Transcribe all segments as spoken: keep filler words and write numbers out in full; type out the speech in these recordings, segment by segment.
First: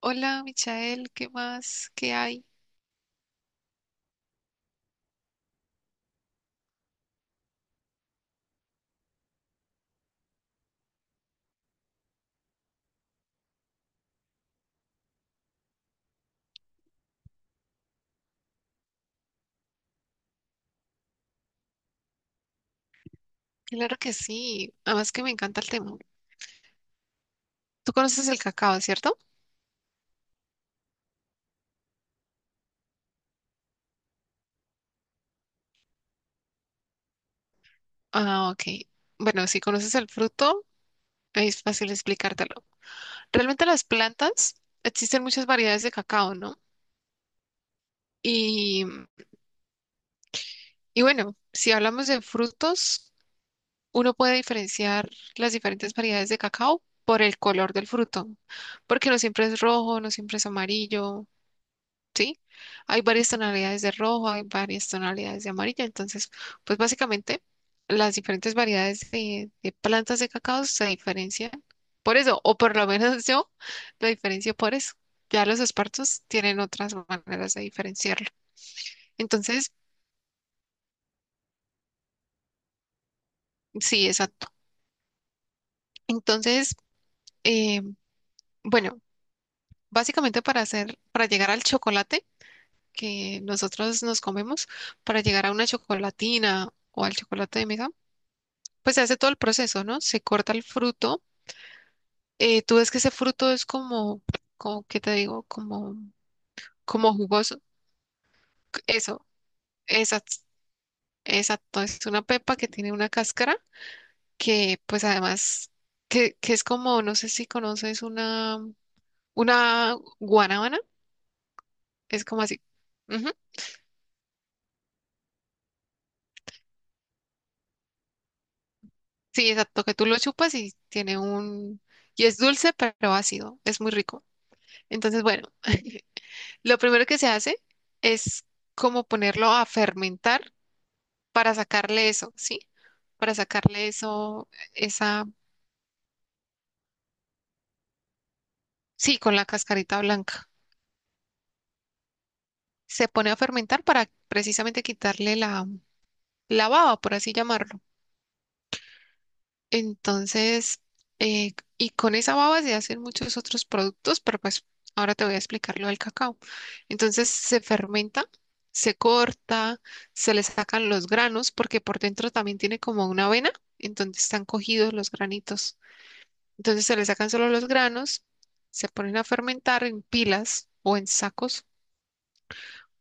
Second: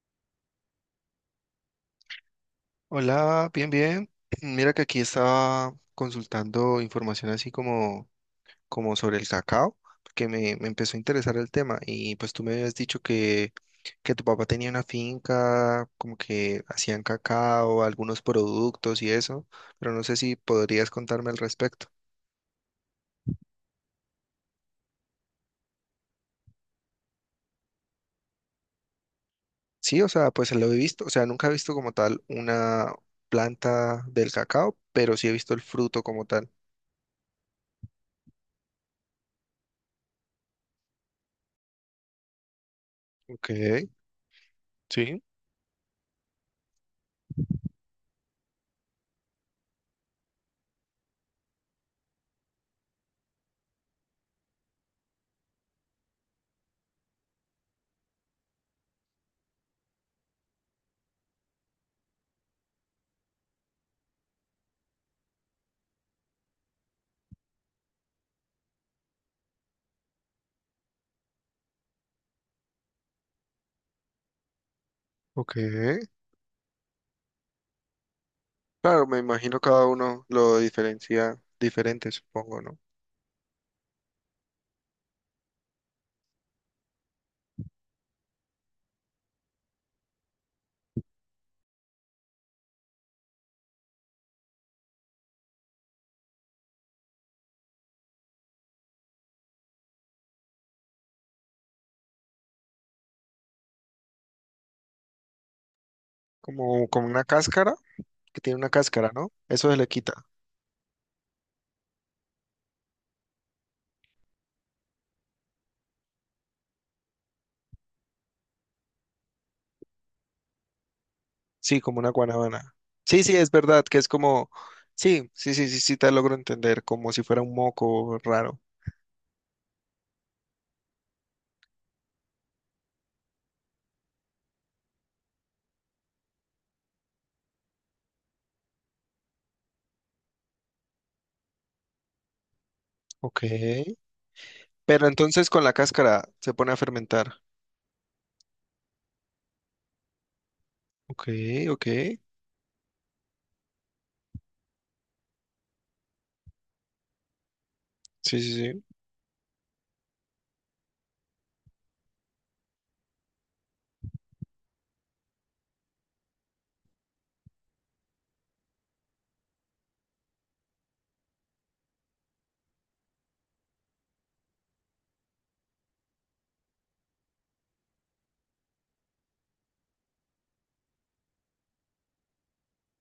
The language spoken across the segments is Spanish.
Hola, Michael, ¿qué más? ¿Qué hay? Hola, bien, bien. Mira que aquí estaba consultando información así como, como sobre el cacao, porque me, me empezó a interesar el tema y pues tú me habías dicho que, que tu papá tenía una finca, como que hacían cacao, algunos productos y eso, pero no sé si podrías contarme al respecto. Claro que sí, además que me encanta el tema. Tú conoces el cacao, ¿cierto? Sí, o sea, pues lo he visto, o sea, nunca he visto como tal una planta del cacao, pero sí he visto el fruto como tal. Ah, ok. Bueno, si conoces el fruto, es fácil explicártelo. Ok, Realmente las plantas, sí, existen muchas variedades de cacao, ¿no? Y, y bueno, si hablamos de frutos, uno puede diferenciar las diferentes variedades de cacao por el color del fruto, porque no siempre es rojo, no siempre es amarillo. ¿Sí? Hay varias tonalidades de rojo, hay varias tonalidades de amarillo, entonces, pues básicamente las diferentes variedades de, de plantas de cacao se diferencian por eso, o por lo menos yo lo diferencio por eso. Ya ok. los espartos tienen otras maneras de diferenciarlo. Claro, me imagino Entonces, cada uno lo diferencia diferente, supongo, ¿no? sí, exacto. Entonces, eh, bueno, básicamente para hacer, para llegar al chocolate que nosotros nos comemos, para llegar a una chocolatina o al chocolate de mesa, pues se hace todo el proceso, ¿no? Se corta el fruto. Eh, tú ves que ese fruto es como, como, ¿qué te digo? Como, Como, como como una jugoso. cáscara, que tiene una cáscara, Eso, ¿no? Eso se le quita. exacto, exacto. Es una pepa que tiene una cáscara que, pues además, que, que es como, no sé si conoces una, una guanábana. Sí, como una Es como así. guanábana. Sí, Ujú. sí, es verdad, que es como, sí, sí, sí, sí, sí, te logro entender, como si fuera un moco raro. Sí, exacto, que tú lo chupas y tiene un... Y es dulce, pero ácido. Es muy rico. Entonces, bueno. Lo primero que se hace es como ponerlo a fermentar para sacarle eso, ¿sí? Para Ok. sacarle eso, Pero esa, entonces con la cáscara se pone a fermentar. sí, con la cascarita blanca. Ok, ok. Sí, Se pone a fermentar para precisamente quitarle la, la baba, por así llamarlo. sí, sí. Entonces, eh, y con esa baba se hacen muchos otros productos, pero pues ahora te voy a explicar lo del cacao. Entonces se fermenta, se corta, se le sacan los granos, porque por dentro también tiene como una avena en donde están cogidos los granitos. Entonces se le sacan solo los granos, se ponen a fermentar en pilas o en sacos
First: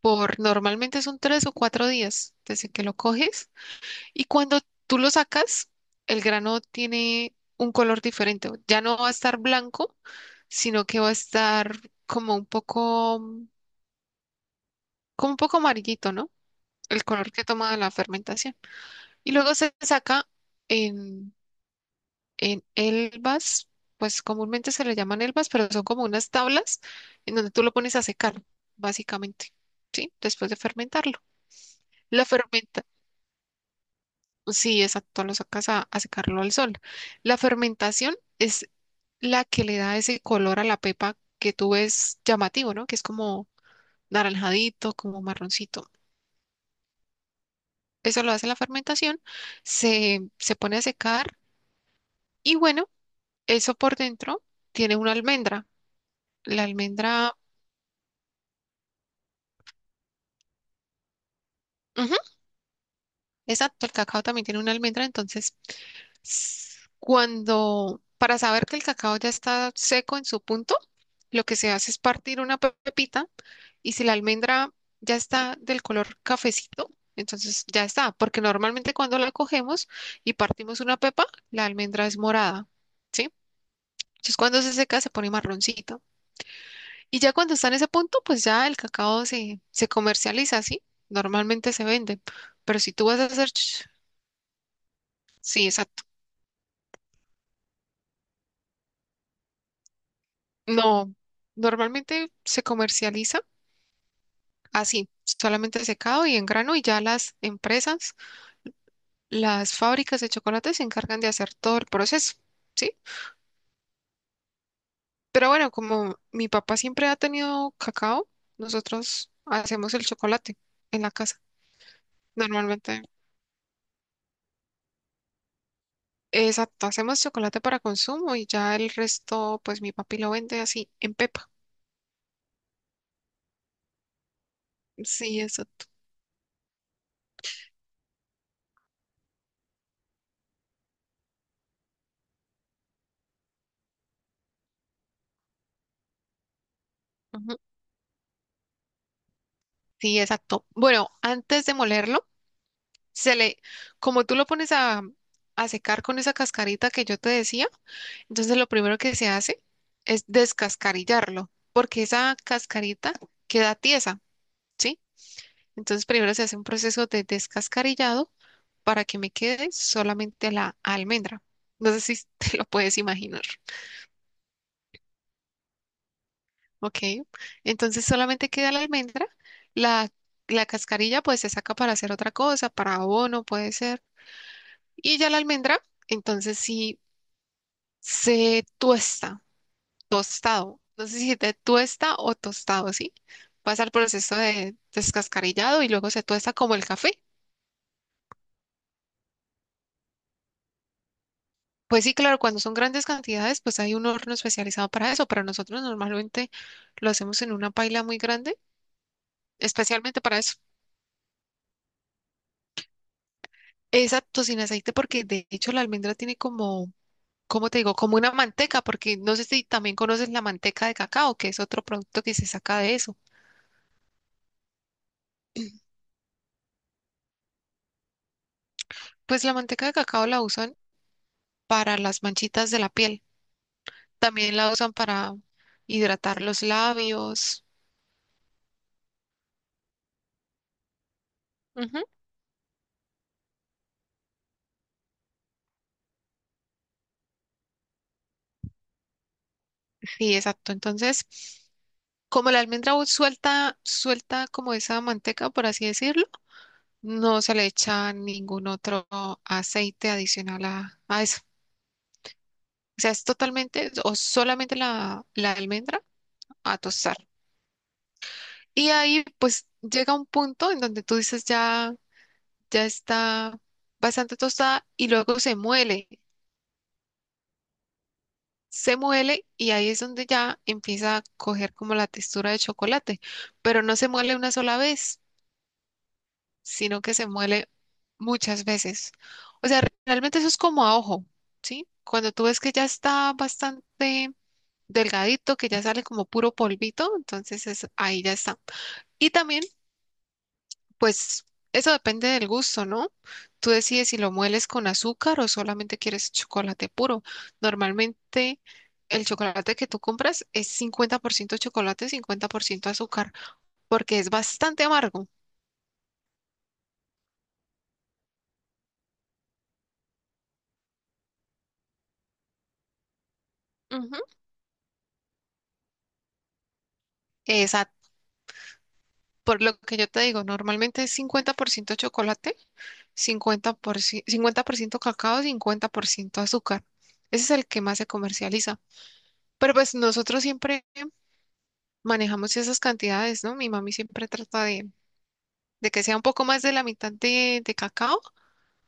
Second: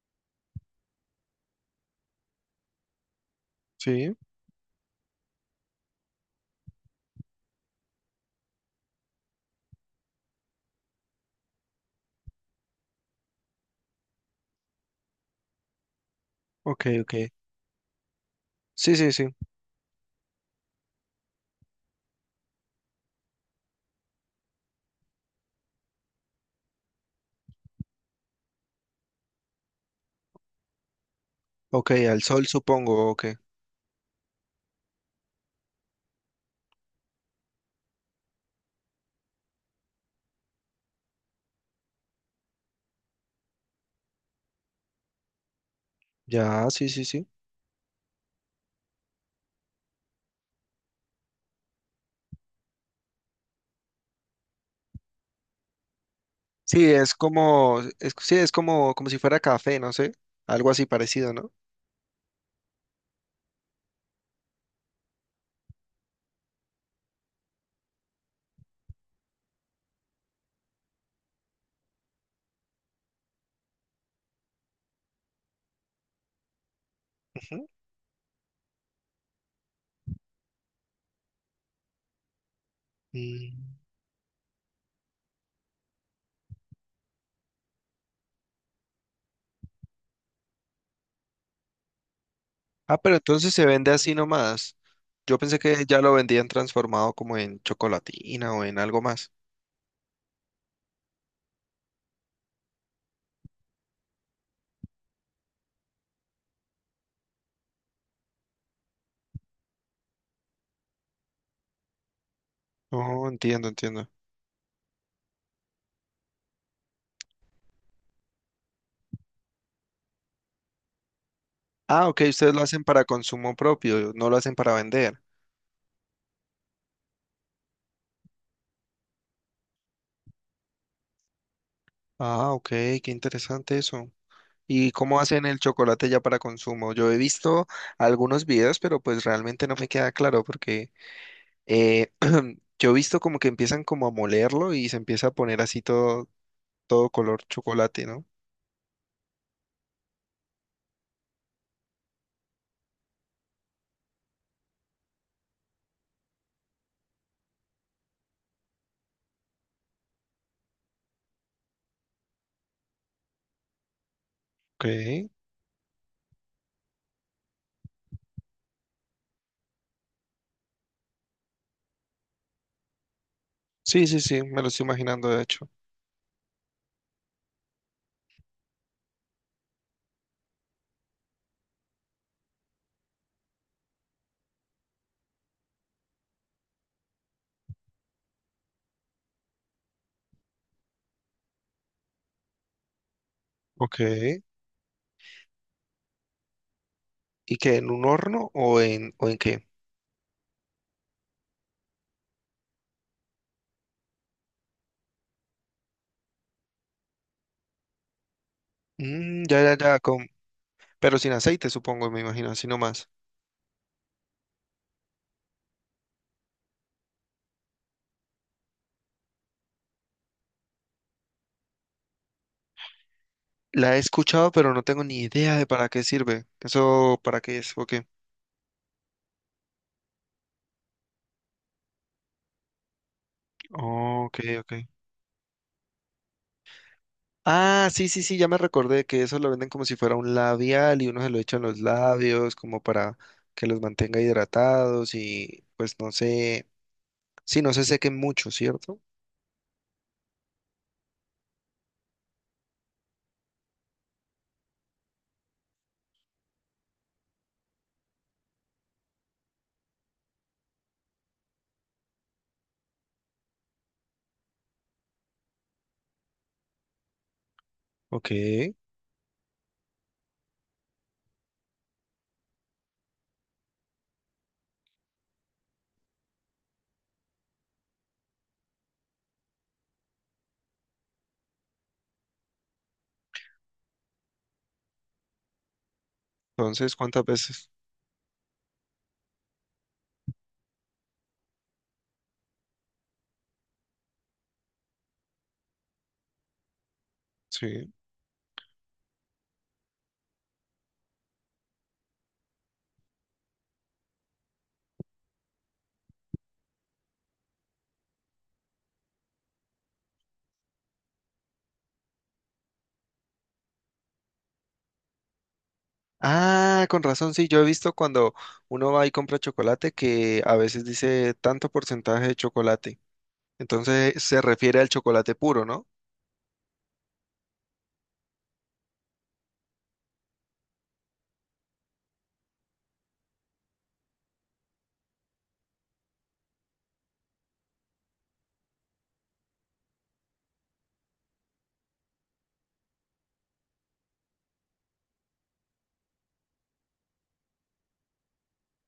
por normalmente son tres o cuatro días desde que lo coges Sí, y cuando tú lo sacas, el grano tiene un color diferente. Ya no va a estar blanco, sino que va a estar como un poco, mm, como un poco amarillito, ¿no? ok, El ok. color que toma la fermentación. Sí, sí, sí. Y luego se saca en, en elvas, pues comúnmente se le llaman elvas, pero son como unas tablas en donde tú lo pones a secar, básicamente, ¿sí? Después de fermentarlo. Ok, al La sol fermenta, supongo, ok. sí, exacto, lo sacas a a secarlo al sol. La fermentación es la que le da ese color a la pepa que tú ves llamativo, ¿no? Que es como naranjadito, como marroncito. Ya, sí, sí, sí. Eso lo hace la fermentación, se, se pone a secar y bueno, eso por dentro tiene una almendra. La Sí, es almendra, como, es, sí, es como, como si fuera café, no sé, algo así parecido, ¿no? ujú, exacto, el cacao también tiene una almendra, entonces s- cuando, para saber que el cacao ya está seco en su punto, lo que se hace es partir una pe- pepita. Y si la almendra ya está del color cafecito, entonces Ujú. ya está, porque normalmente cuando la cogemos y partimos una pepa, la almendra es morada, ¿sí? Mm. Entonces cuando se seca se pone marroncito. Y ya cuando está en ese punto, pues ya el cacao se, se comercializa, ¿sí? Normalmente se vende, pero si Ah, tú pero vas a hacer... entonces se ch- vende así nomás. Yo pensé Sí, que ya exacto. lo vendían transformado como en chocolatina o en algo más. No, normalmente se comercializa así, solamente secado y en grano y ya las empresas. Las fábricas de chocolate se encargan de hacer todo el proceso, ¿sí? Oh, entiendo, entiendo. Pero bueno, como mi papá siempre ha tenido cacao, nosotros hacemos el chocolate en la casa, Ah, ok, ustedes lo hacen normalmente. para consumo propio, no lo hacen para vender. Exacto, hacemos chocolate para consumo y ya el resto, pues mi papi lo vende así en pepa. Ah, ok, qué interesante eso. ¿Y cómo Sí, hacen el exacto. chocolate ya para consumo? Yo he visto algunos videos, pero pues realmente no me queda claro porque Eh, yo he visto como que empiezan como a molerlo y se empieza a poner así todo, todo color Ujú, chocolate, ¿no? sí, exacto. Bueno, antes de molerlo, se le, como tú lo pones a, a secar con esa cascarita que yo te decía. Entonces lo primero que se hace es descascarillarlo, porque esa cascarita queda tiesa, ¿sí? Ok. Entonces primero se hace un proceso de descascarillado para que me quede solamente la almendra. No sé si te lo puedes imaginar, Sí, sí, sí, me lo estoy imaginando de hecho. ¿ok? Entonces solamente queda la almendra, la, la cascarilla pues se saca para hacer otra cosa, para abono puede ser, y ya la almendra, entonces sí se tuesta tostado. No sé si te tuesta o tostado, ¿sí? Pasa el Ok. proceso de descascarillado y luego se tuesta como el café. ¿Y qué? ¿En un horno o en, o en qué? Pues sí, claro, cuando son grandes cantidades, pues hay un horno especializado para eso, pero nosotros normalmente lo hacemos en una paila muy grande, Mm, ya, ya, ya, especialmente con, para eso. pero sin aceite, supongo, me imagino, así nomás. Exacto, sin aceite, porque de hecho la almendra tiene como, ¿cómo te digo? Como una manteca, porque no sé si también conoces la manteca de cacao, que es otro producto que se saca de eso. La he escuchado, pero no tengo ni idea de para qué sirve. ¿Eso para qué es? Ok. Pues la manteca de cacao la usan para las manchitas de la piel. Oh, ok, También la ok. usan para hidratar los labios. Ah, sí, sí, sí, ya me recordé que eso lo venden como si fuera un labial y uno se lo echa en los Ujú, labios como para que los mantenga hidratados y pues no sé, sí, no se sequen mucho, ¿cierto? sí, exacto. Entonces, como la almendra u- suelta, suelta como esa manteca, por así decirlo, no se le echa ningún otro aceite adicional a, a eso. O sea, es totalmente o solamente la, la almendra a tostar. Ok, Y ahí pues llega un punto en donde tú dices ya, ya está bastante tostada y luego se muele. Se muele y ahí es donde ya empieza a coger como la textura de chocolate, pero no se muele una sola vez, entonces, sino que ¿cuántas se muele veces? muchas veces. O sea, realmente eso es como a ojo, ¿sí? Cuando tú ves que ya está bastante delgadito, que ya sale como puro polvito, entonces es- Sí. ahí ya está. Y también pues eso depende del gusto, ¿no? Tú decides si lo mueles con azúcar o solamente quieres chocolate puro. Normalmente el chocolate que tú compras es cincuenta por ciento chocolate, cincuenta por ciento azúcar, porque es bastante amargo. Ah, con razón, sí, yo he visto cuando uno va y compra chocolate que a veces dice tanto porcentaje de chocolate. Entonces Ujú. se refiere al chocolate puro, ¿no? Esa- por lo que yo te digo, normalmente es cincuenta por ciento chocolate, cincuenta por ciento, cincuenta por ciento cacao, cincuenta por ciento azúcar. Ese es el que más se comercializa. Pero pues nosotros siempre manejamos esas cantidades, ¿no? Mi mami siempre trata de de que sea un poco más de la mitad de, de cacao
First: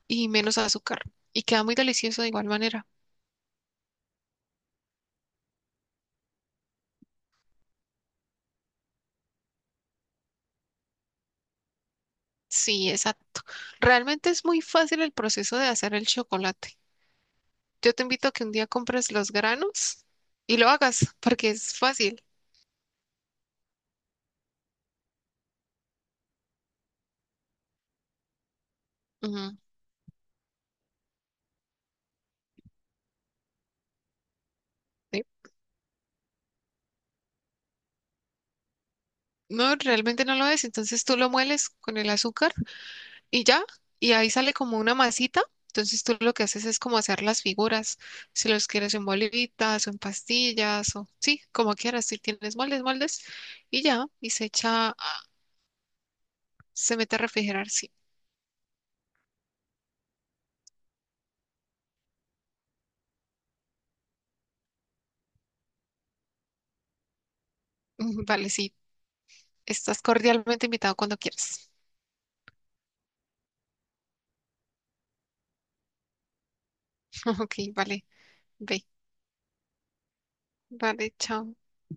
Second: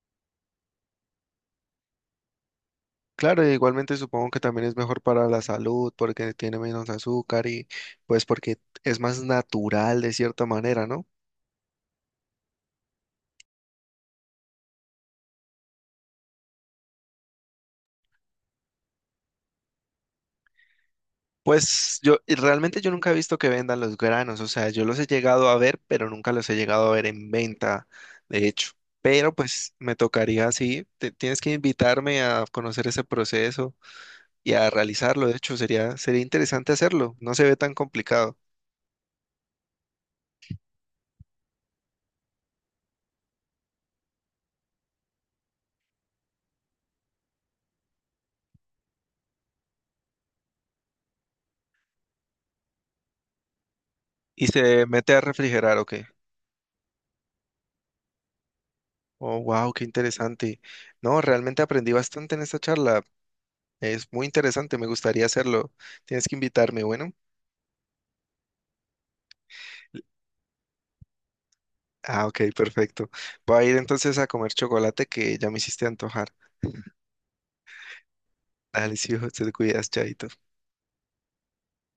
y menos azúcar. Y queda muy delicioso de igual manera. Claro, e igualmente supongo que también es mejor para la salud porque tiene menos azúcar y pues porque es más natural de cierta manera, ¿no? Sí, exacto. Realmente es muy fácil el proceso de hacer el chocolate. Yo te invito a que un día compres los granos y lo hagas, porque es Pues yo fácil. y realmente yo nunca he visto que vendan los granos, o sea, yo los he llegado a ver, pero nunca los he llegado a ver en venta, de hecho. Pero Ujú, pues me tocaría así, te- tienes que invitarme a conocer ese proceso y a sí. realizarlo, de hecho sería sería interesante hacerlo, no se ve tan complicado. No, realmente no lo es. Entonces tú lo mueles con el azúcar y ya, y ahí sale como una masita. Entonces tú lo que haces es como hacer las figuras, si los quieres en bolitas o en pastillas o sí, como quieras, si tienes moldes, moldes y ya, y se ¿Y se echa, a- mete a refrigerar o se mete a refrigerar, sí. Oh, wow, qué interesante. No, realmente aprendí bastante en esta charla. Es muy interesante, me gustaría hacerlo. Tienes que invitarme, bueno. Vale, sí, estás cordialmente invitado cuando quieras. Ah, ok, perfecto. Voy a ir entonces a comer chocolate que ya me hiciste antojar. Ok, vale, ve, Dale, sí, hijo, te cuidas, chaito. vale, chao.